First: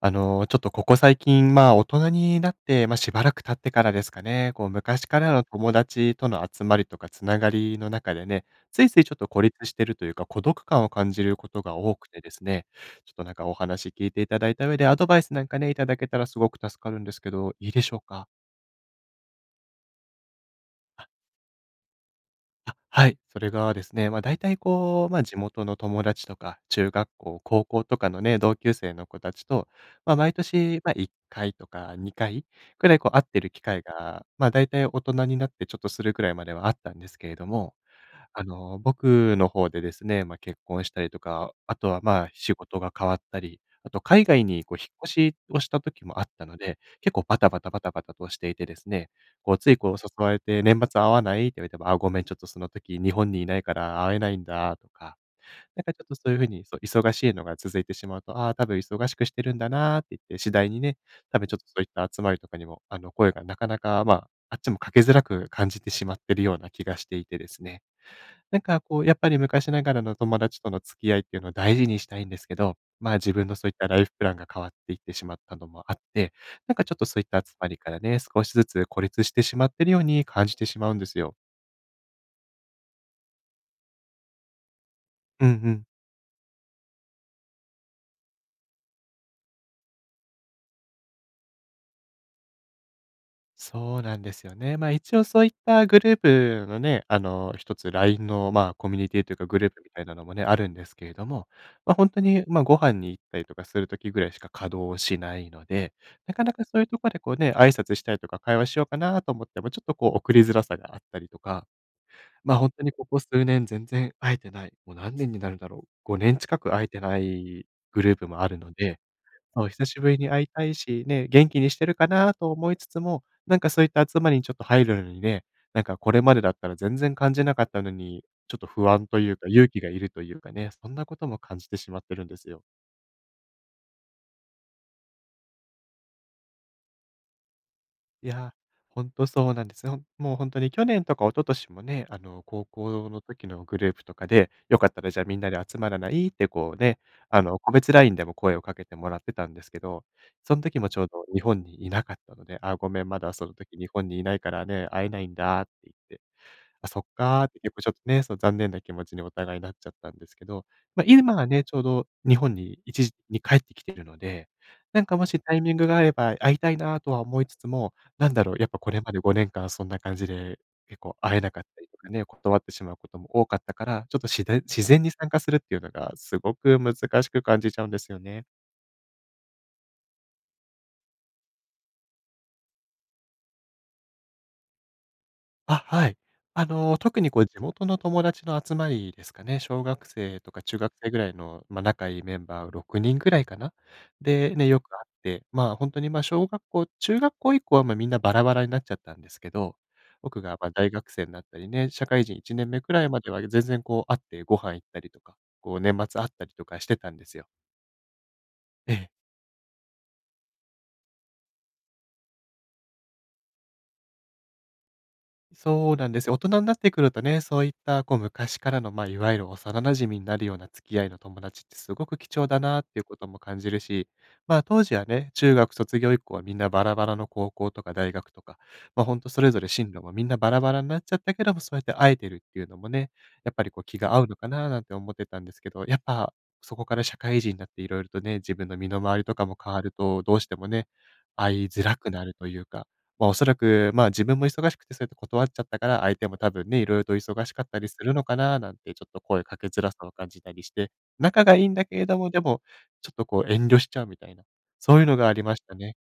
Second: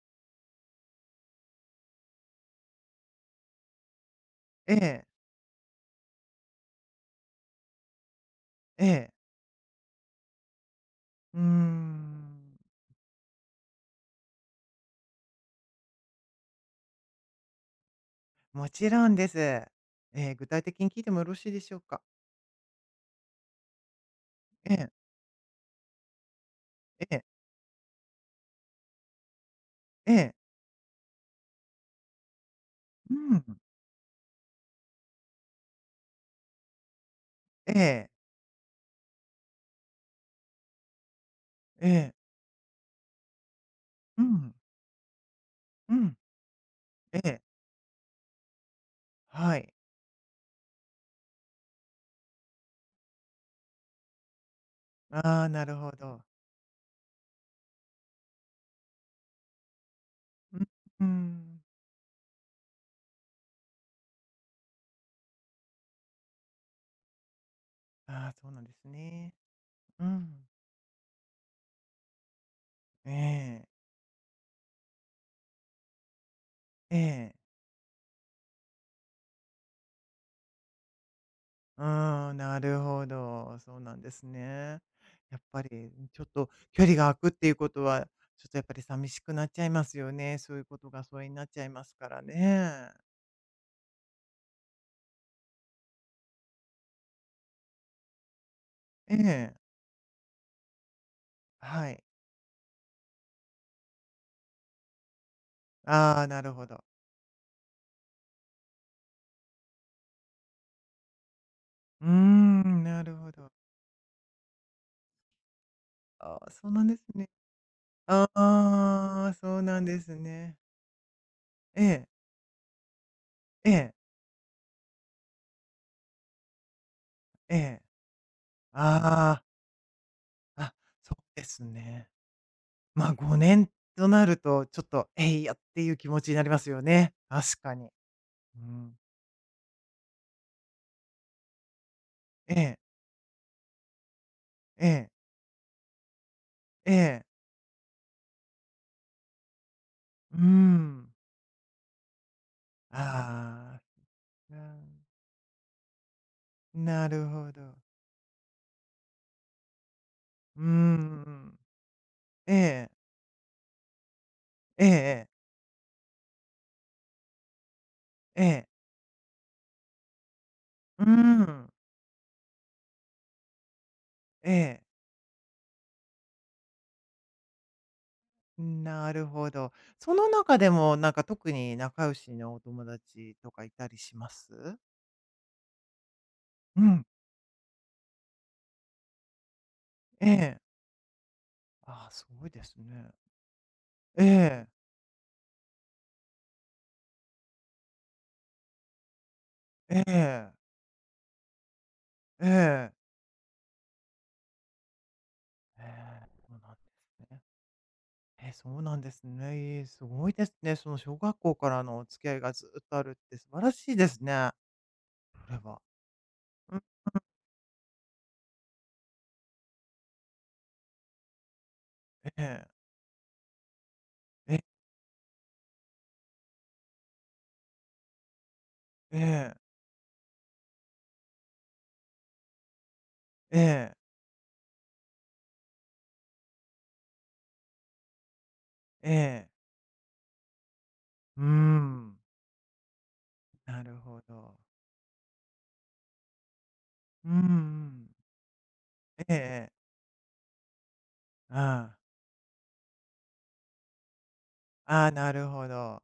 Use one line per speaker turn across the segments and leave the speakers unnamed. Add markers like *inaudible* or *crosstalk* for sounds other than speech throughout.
ちょっとここ最近、大人になって、しばらく経ってからですかね、こう、
ええ、
昔からの友達との集まりとかつながりの中でね、つ
え
いつい
え。
ちょっと孤立してるというか、孤独感を感じる
うー
ことが多くてです
ん、
ね、ちょっとなんかお話聞いていただいた上で、アドバイスなんかね、いただけたらすごく助かるんですけど、いいでしょうか？
もちろんです。ええ、具体的に聞いてもよろしいでしょうか？
あ、はい。それがですね、大体
ええ、
こう、地元の友達とか、中
え
学
え、
校、高校とかのね、同級生の子たちと、
え
毎
え、
年、1回とか2回くらいこう
う
会ってる
ん、
機会が、大体大人になってちょっとするくらいまではあったんですけれども、
ええ、
僕の方でですね、結婚したりとか、あ
え
とは、
え、
仕事が変わったり、あと
う
海外
ん、
にこう引っ越しをした
う
時
ん、
もあったので、結
え
構バ
え、
タバタバタバタとしていてですね、こ
は
う、つ
い。
いこう誘われて「年末会わない？」って言われても「あ、ごめん、ちょっとその時日本にいないから会えないんだ」とか、
ああ、なる
なん
ほ
かちょっとそ
ど。
ういう風に、そう、忙しいのが続いてしまうと、ああ、多分忙しくしてるんだなって言って、次
うん、
第にね、
う
多分ちょっ
ん。
とそういった集まりとかにも、声がなかなか、あっちもかけづらく感じてしまってるような気がしていてですね。
ああ、そう
な
な
ん
んで
か
す
こう、やっぱ
ね。
り昔ながら
う
の友
ん。
達との付き合いっていうのを大事にしたいんですけど、
え
自分の
え、
そういったライフプランが変わっていってしまったのもあって、なんかちょっ
え
とそういった
え。
集まりからね、少しずつ孤立してしまってるように感じてしまうんですよ。
うーん、なるほど。そうなんですね。やっ
うんう
ぱ
ん。
りちょっと距離が空くっていうことは、ちょっとやっぱり寂しくなっちゃいますよね。そういうことが疎遠になっちゃいますからね。
そうなんですよね。一応そういったグループのね、一つ LINE の、コミュニ
え
ティというか
え、
グループみたいなのもね、あるんですけれども、
はい。
本当に、ご飯に行ったりとかする時ぐらいしか稼働をしないので、
ああ、
な
な
か
る
なか
ほ
そう
ど。
いうところでこうね、挨拶したりとか会話しようかなと思っても、ちょっとこう送りづらさがあったりとか、
うー
本
ん、
当に
な
こ
る
こ
ほ
数
ど。
年全然会えてない、もう何年になるんだろう、5
あ
年
あ、
近
そ
く
うな
会
ん
え
です
てな
ね。
いグルー
あ
プもあるので
あ、そう
そう、
なん
久
で
しぶ
す
りに会い
ね。
たいし、ね、元気にし
え
てるか
え、
なと思いつつも、なん
え
かそういっ
え、
た集まりにちょっと入るのにね、なんかこれまでだったら全然感じな
え
かっ
え。
たのに、ちょっと不安とい
あ
う
あ、
か、勇気がいるというかね、
あ、
そんな
そう
ことも
で
感
す
じてしまっ
ね。
てるんですよ。
まあ、5年となると、ちょっと、えいやっていう気持ちになりますよね。確かに。
いや、
うん。
ほんとそうなんですよ。もうほんとに去年とか一昨年もね、
え
高
え、
校の時のグループとかで、よ
え
かった
え、
らじゃあみんなで集まらない？ってこう
え
ね、
え、
個別 LINE でも声をかけてもらってたんですけど、
うー
そん時もちょう
ん。
ど日本にいなかったので、「ああ、ごめん、まだその時
あ
日本にいないか
あ、
ら
な
ね、会えないんだ」って言ってあ、そっ
なる
かー
ほ
って結
ど。
構ちょっとね、そう残念な気持ちにお互いなっちゃったんですけ
うー
ど、今は
ん。
ね、ちょうど日本に
ええ、
一時的に帰ってきてるので、
えええ
なんかも
え、
しタイミングがあれば会いたいなとは思いつつも、なん
え
だろう、や
え、
っぱこれまで5年間そんな感じで結
うー
構会えなかっ
ん、
たりとかね、断ってしまうことも多かったから、ちょっと自
え
然
え、
自然に参加するっていうのがすごく難しく感じちゃうんですよね。
なるほど。その中でも、なんか特に仲良しのお友達とかいたりします？
あ、はい。
うん、
特にこう地元の友達の集まりですかね、小学
え
生と
え。
か中学生ぐらいの、
あ
仲
あ、
いい
す
メ
ご
ン
いで
バー
す
6
ね。
人ぐらいかな。
え
で、ね、
え、
よく会って、本当に、小学校中学校以降は、みんなバラバラになっちゃったんですけど、
え
僕
え、
が、大学生になったりね、社会人
え
1年目
え、
くらいまでは全然こう会ってご飯行ったりとか、こ
え
う年末会
え、
った
そ
り
う
と
なんで
かしてたんで
す
す
ね。
よ。
え、そう
え
なんで
え。
すね。え、すごいですね。その小学校からのお付き合いがずっとあるって素晴らしいですね、それは。
そうなんですよ。大人になっ
うん、
てくるとね、そういったこう昔からの、いわゆる幼馴染になるような付き合いの友達ってすごく貴
え
重だ
え、
なっていうことも感じるし、
え、
当時はね、中学卒業以降はみんなバラバラの高校とか大学とか、
え
本当それ
え、
ぞれ進路もみんなバラバラになっちゃったけども、そうやって会えてるっていうのもね、やっ
え
ぱりこう
え、
気が合うのかななんて思ってたんですけど、やっぱそこから社会人になっていろいろとね、自分の身の
え
回りとか
え、
も変わると、どうしてもね、
うー
会いづらく
ん、
なるというか、おそら
な
く、
るほ
自分も
ど。
忙しくてそうやって断っちゃったから、相手も多分ね、色々と
うんう
忙しかったりす
ん。
るのかななんて
ええええええええ、うーん、なるほど、うんうん、え
ちょっと声かけ
えええ、
づらさを感じたりして、仲がいいんだ
あ
けれ
あ。
ども、でも、ちょっとこう遠慮しちゃうみたいな、そう
あ
いう
あ、
のが
な
あり
る
まし
ほど。
たね。
あ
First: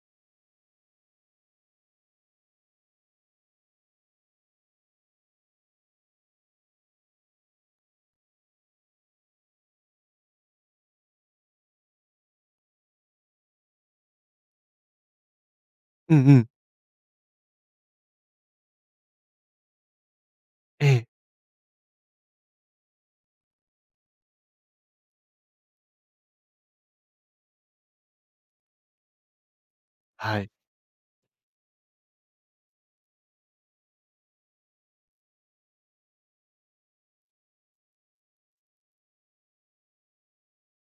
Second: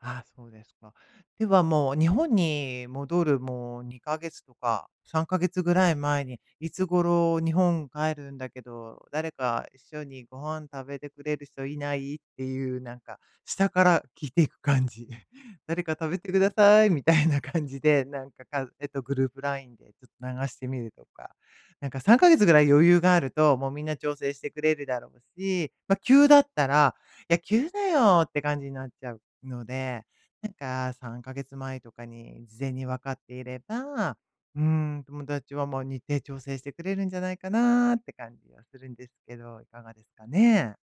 あ、そうですか。ではもう日本に戻るもう2ヶ月とか3ヶ月ぐらい前に、いつ頃日本帰るんだけど、誰か一緒にご飯食べてくれる人いない？っていうなんか、下から聞いていく感じ。*laughs* 誰か食
う
べ
ん
て
う
く
ん。
ださいみたいな感じで、なんか、グループラインでちょっと流してみ
え
ると
え、
か。なんか3ヶ月ぐらい余裕があると、もうみんな調整してくれるだろうし、ま、急だったら「野球だよ」って感じになっちゃうので、
は
な
い。
んか3ヶ月前とかに事前に分かっていれば、うん、友達は、日程調整してくれるんじゃないかなって感じはするんですけど、いかがですかね？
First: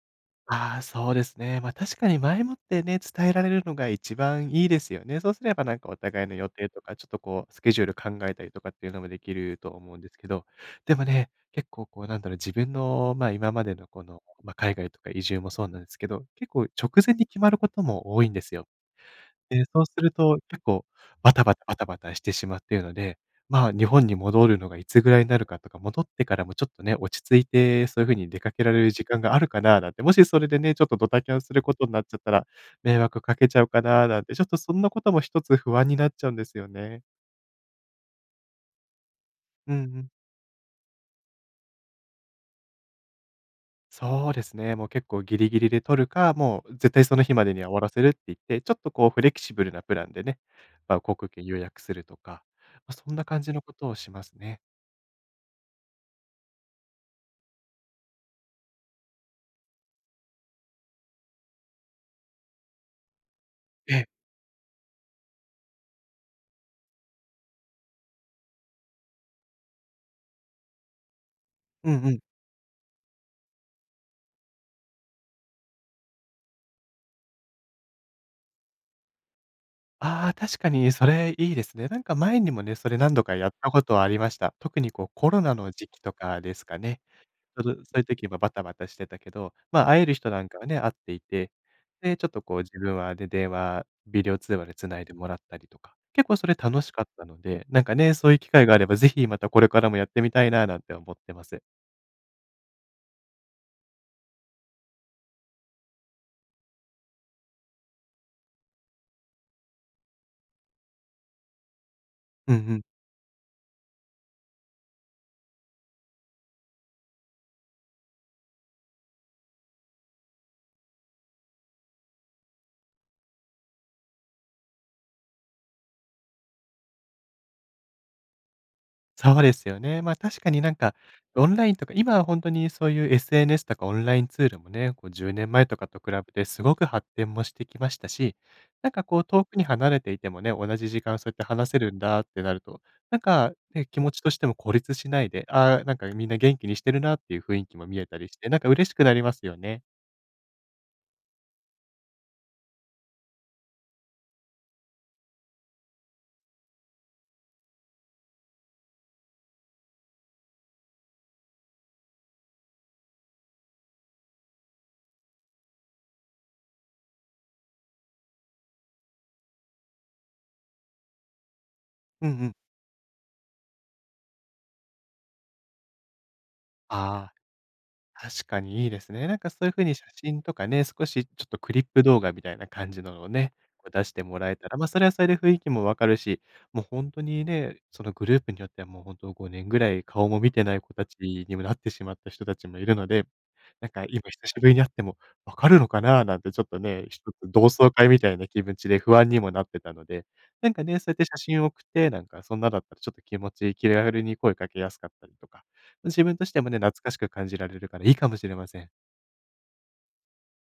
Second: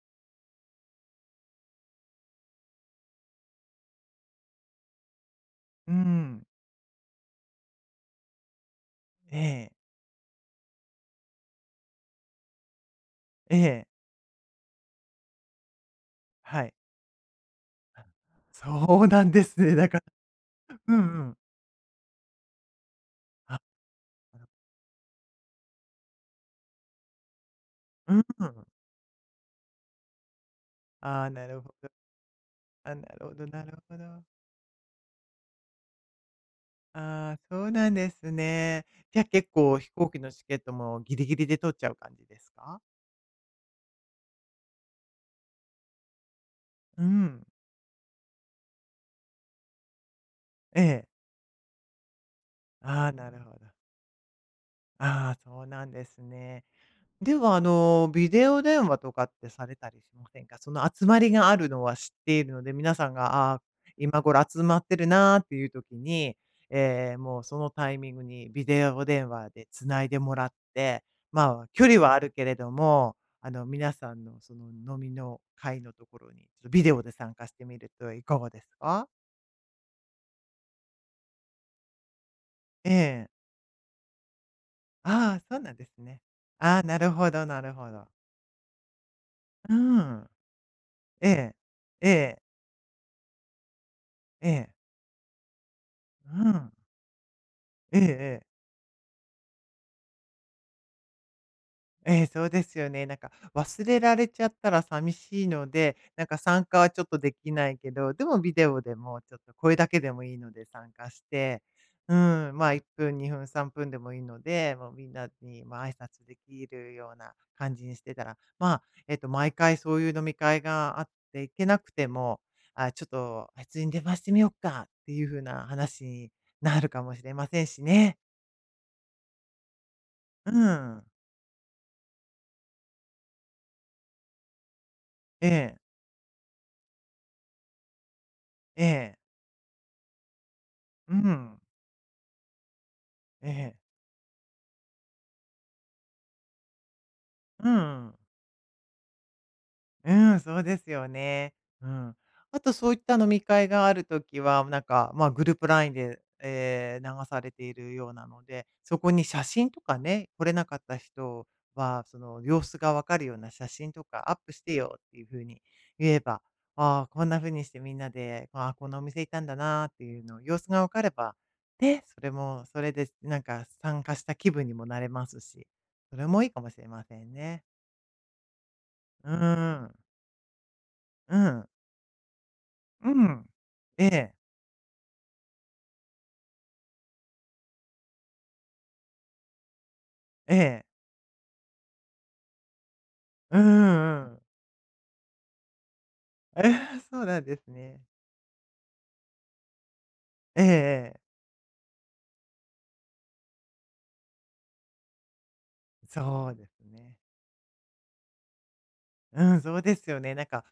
ああ、そうですね。確かに前もってね、伝えられるのが一番いいですよね。そうすればなんか
う
お互いの
ん。
予定とか、ちょっとこうスケジュール考えたりとかっていうのもでき
え
ると
え、
思うんですけど、でもね、結構こうなんだろう、自分の、今
え
まで
え、
のこの、海外とか移住もそうなんですけど、結
は
構
い。
直前に決まることも多いんですよ。
そうなんです
で
ね。
そう
だ
す
か
ると、結
ら、
構
うんう
バ
ん。
タバタバタバタしてしまっているので、
あ、
日本に戻るのがいつぐらいになるかとか、戻ってからもちょっとね、落ち着いてそういう
う
風
ん。
に出かけられる時間があるかななんて、もしそれでね、ちょっとドタ
ああ、
キャン
な
す
る
る
ほ
こと
ど。
になっちゃったら、
あ、
迷
な
惑
るほ
か
ど
けちゃ
な
う
る
か
ほ
なな
ど。
んて、ちょっとそんなことも一つ不安になっちゃうんですよね。
ああ、そうなんですね。じゃ、結
うん
構
う
飛行
ん。
機のチケットもギリギリで取っちゃう感じですか？
そうですね、もう結構ギリギリで取るか、もう絶
う
対その日
ん。
までには終わらせるって言って、ちょっとこうフレキシブルなプランでね、
ええ。
航空券予約するとか、
あ
そ
あ、
んな
なる
感じ
ほど。
のことをしますね。
ああ、そうなんですね。では、ビデオ電話とかってされたりしませんか？その集まりがあるのは知っているので、皆さんが、ああ、
ええ。
今頃集まってるなーっていう時に、もうそのタイミングにビデオ電話で繋いでもらって、まあ、距
う
離
んう
はあ
ん。
るけれども、皆さんのその飲みの会のところに、ちょっとビデオで参加してみるといかがですか？
ああ、確かにそれいいですね。なんか前にもね、
え
それ何度か
え。
やったことはありました。特にこうコ
あ
ロ
あ、そ
ナ
うな
の
んで
時
す
期と
ね。
かです
あ
か
あ、な
ね。
るほどな
そ
る
のそ
ほ
ういう
ど。
時もバタバタしてたけど、
う
会える
ん。
人なんかはね、会ってい
え
て、
え。え
で、ちょっ
え。
とこう自分はで、電話、ビデオ
え
通話
え。
で繋いでもらったりとか、結構そ
う
れ
ん。
楽しかったので、なんか
え
ね、そういう
ええ
機会があれば、ぜひまたこれからもやってみたいななんて思ってます。
ええ、そうですよね。なんか忘れられちゃったら寂しいので、なんか参加はちょっとできないけど、でもビデオでもちょっと声だけでもいいので参加して、うん、
うんう
まあ1
ん。
分、2分、3分でもいいので、もうみんなにまあ挨拶できるような感じにしてたら、まあ、毎回そういう飲み会があって行けなくても、あ、ちょっとあいつに電話してみようかっていう風な話になるかもしれませんしね。
そうですよね。ま、確か
う
になんか、
ん。
オンラインとか、今は本当にそういう SNS とかオンラインツールもね、こう10
え
年前
え、
とかと比べてすごく発展もしてきましたし、
え
なんか
え、
こう遠くに離れていてもね、同じ時
う
間そうやって
ん、
話せるんだってなると、なん
え
か
え。
ね、気持ちとしても孤立しないで、ああ、なんかみんな元気にしてるなっていう雰囲
う
気も見え
ん。
たりして、なんか嬉しくなりますよね。
うん、そうですよね。うん。あとそういった飲み会があるときは、なんか、まあ、グループラインで、流されているようなので、そこに写真とかね、来れなかった人は、その様子がわかるような写真とかアップしてよっていうふうに言えば、ああ、こんなふうにしてみんなで、ああ、このお店行ったんだなっていうの様子がわかれば、で、
うんうん。
それでなんか参加した気分にもなれますし、それもいいかもしれません
ああ。
ね。
確かにいいですね。
う
なんかそういう風
ん。
に写真とかね、少しち
う
ょっと
ん。
クリップ動画みたいな感じ
う
のを
ん。
ね、こう出
え
して
え、
もらえたら、ま、あそれはそれで雰囲気もわかるし、もう本当にね、そのグループによってはもう本当5年ぐらい顔も見
え
てない
え。
子たちにもなってしまった人たちもいるので、
うん
な
う
んか今
んうん。
久しぶりに会ってもわかるのかななんてち
え
ょっと
え、
ね、
そ
一
う
つ
なんで
同
す
窓
ね。
会みたいな気持ちで不安にもなってたので、
ええ
なんかね、そうやっ
え
て
え。
写真を送って、なんかそんなだったらちょっと気持ち気軽に声かけやすかったりとか自分と
そ
し
う
て
で
もね、
す
懐か
ね。
しく感じられるからいいかもしれません。
うん、そうですよね。なんか、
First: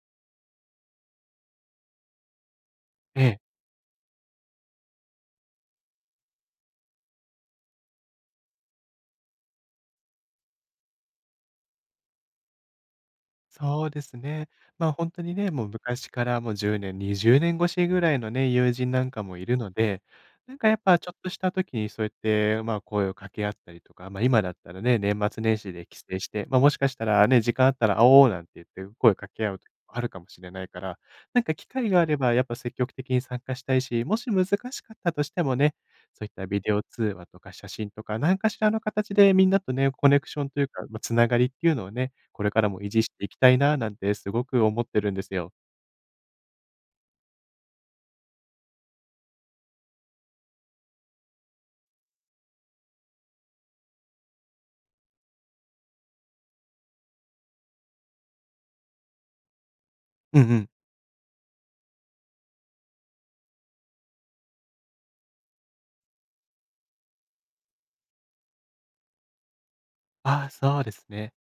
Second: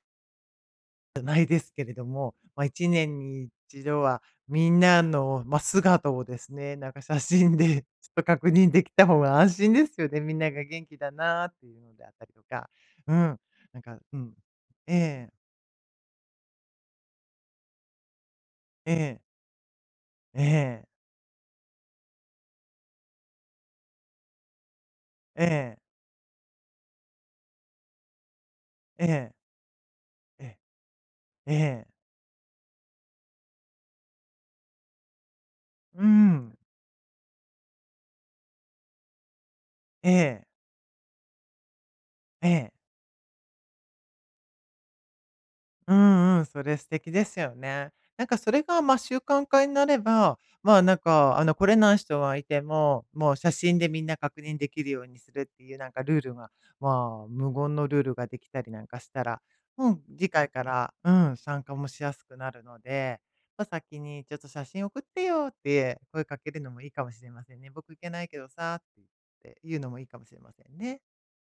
じゃないですけれども、まあ、1年
ええ。
に一度はみんなの、まあ、姿をですね、なんか写真で *laughs* ちょっと確認できた方が安心ですよね。みんなが元気だなっていうのであったりとか。うん、なん
そう
か、
で
う
す
ん。
ね。まあ、
え
本当
え、
にね、もう昔からもう10年、20年越しぐらいのね、友
え
人なん
え、
かもいるので、
え
なんかやっ
え、
ぱちょっとした時にそうやって、まあ、声を掛け合ったりとか、ま、今だったらね、年末
え
年始
え、
で帰省して、ま、もしかしたらね、時間あったら会おうなんて言って
え
声掛
え、
け合う時もあるかもしれ
え
ないから、なん
え、
か機
え
会があればやっぱ積極的に参加したいし、もし難しかったとしてもね、
う
そういった
ん。
ビデオ通話とか写真とか、何かしらの形でみんなとね、コ
え
ネクショ
え。
ンというか、まあ、つながりっていうのをね、こ
え
れから
え。
も維持していきたいななんてすごく思ってるんですよ。
うんうん、それ素敵ですよね。なんかそれが、ま、習慣化になれば、まあ、なんか、来れない人がいても、もう写真でみんな確認できるようにするっていう、なんかルールが、まあ、無言のルールができたりなんかしたら、うん、次
うん
回
う
か
ん。
ら、うん、参加もしやすくなるので、まあ、先に「ちょっと写真送ってよ」って声かけるのもいいかもしれませんね。「僕行けないけどさ」って言うのもいいかもしれ
ああ、
ません
そうで
ね。
すね。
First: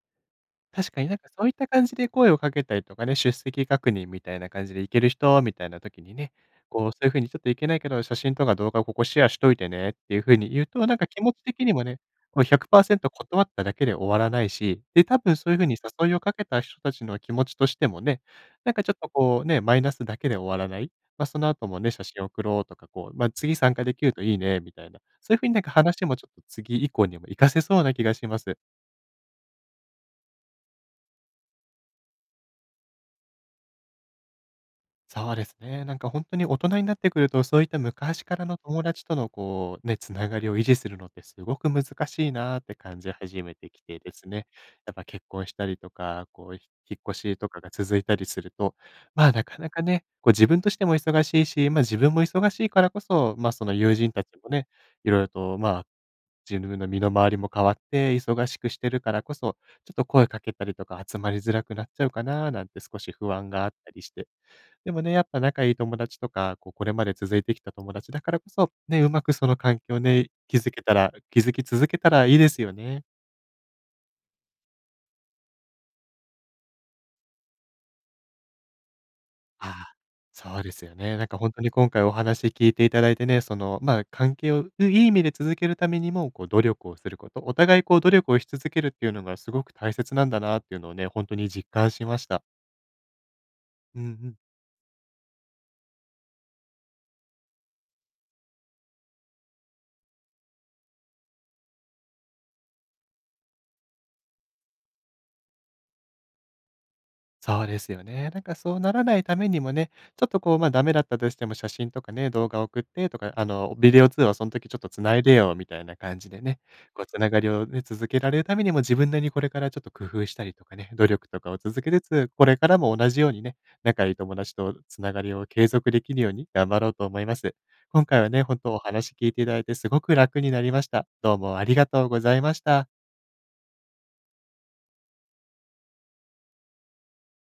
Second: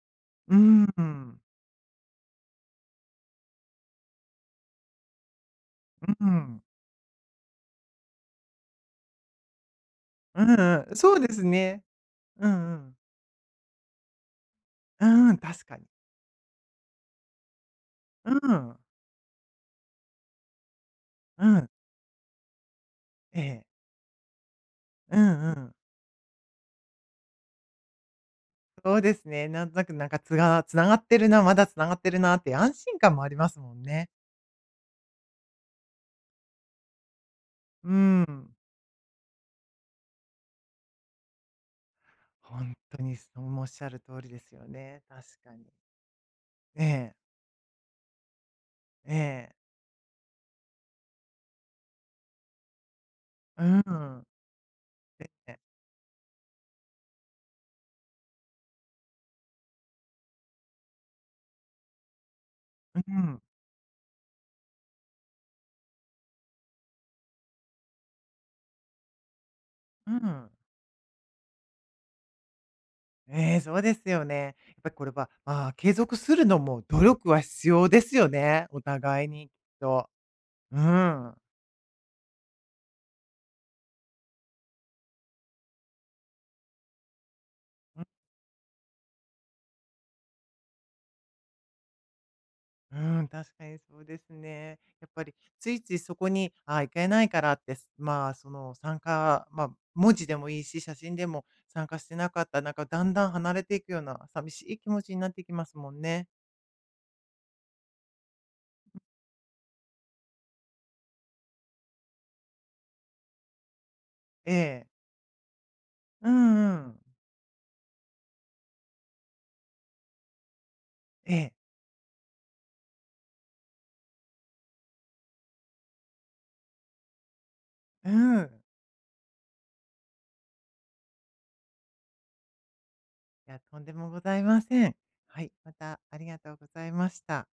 うん。
確
う
かになんか
ん。
そういった感じで声をかけたりとかね、出席確認みたいな感じで行ける人みたいな時にね、こうそういう風にちょっと行けないけど、写真とか動画をここシェアしといてねっていう風
う
に
ん
言うと、
う
な
ん。
んか
そう
気持
で
ち
す
的にも
ね。
ね、こう
うんうん。
100%断っただけで終わらないし、で、多
う
分
ん、
そういう
確
風に
かに。
誘いをかけた人たちの気持ちとしてもね、
う
なん
ん。
かちょっとこうね、マイナスだけで終わらない。まあ、そ
う
の後
ん。
もね、写真送ろうとか、こう、まあ、
え
次
え。
参加できるといいねみたいな、
うん
そういう風
う
になんか
ん。
話もちょっと次以降にも活かせそうな気がします。
そうですね。なんとなくなんかつながってるな、まだつながってるなって安心感もありますもんね。
そうですね。なんか本当に大人になってくると、そういった
う
昔から
ん。
の友達とのこう、ね、つながりを維持するのってすごく難しいなーっ
本
て感
当
じ
にそ
始め
う、おっ
て
し
き
ゃ
て
る
で
通り
す
で
ね。
すよ
やっ
ね。
ぱ
確
結婚し
か
た
に。
りとか、こう、ひ
え
引っ
え。
越しとかが続いたりすると、
え
まあ、なか
え。
なかね、こう自分としても忙しいし、ま、自分も忙しいからこそ、ま、あ
う
その友人た
ん。
ちもね、いろいろ
え
と、
え。
まあ、自分の身の回りも変わって忙しくしてるからこそ、ちょっと声かけたりとか集まりづらくなっちゃうかなーなんて少
う
し不
ん。
安があったりして。でもね、やっぱ仲いい友達とか、こう、これまで続いてきた友達だからこそ、ね、うまくその環境
う
ね、
ん。
築けたら築き続けたらいいですよね。
ええ、そうですよね。やっぱりこれは、まあ、継続するのも努力は必要ですよね、お互いにきっ
ああ、
と。
そうで
う
すよね。なん
ん。
か本当に今回お話聞いていただいてね、その、まあ、関係をいい意味で続けるためにも、こう、努力をすること、お互いこう努力をし続けるっていうのがすごく大切なんだなっていうのをね、本当に実感しました。
うん、確かにそ
うん
う
う
です
ん。
ね。やっぱりついついそこに、あ、行けないからって、まあ、その参加、まあ、文字でもいいし、写真でも参加してなかった、なんかだんだん離れていくような寂しい気持ちになってきますもんね。
そうですよね。なんかそうならないためにもね、ちょっとこう、ま、ダメだったとしても写真とかね、動画送ってとか、あの、ビデオ通話その
え
時ちょっ
え。
と繋いでよみたいな感
う
じでね、
んうん。
こうつながりをね、続けられるためにも自分なりにこれからちょっと工夫したりとかね、努力
え
とか
え。
を続けつつ、これからも同じようにね、仲いい友達とつながりを継続できるように頑張ろうと思います。今
う
回はね、本
ん。
当お話聞いていただいてすごく楽になりました。どうもありがとうございました。
いや、とんでもございません。はい、またありがとうございました。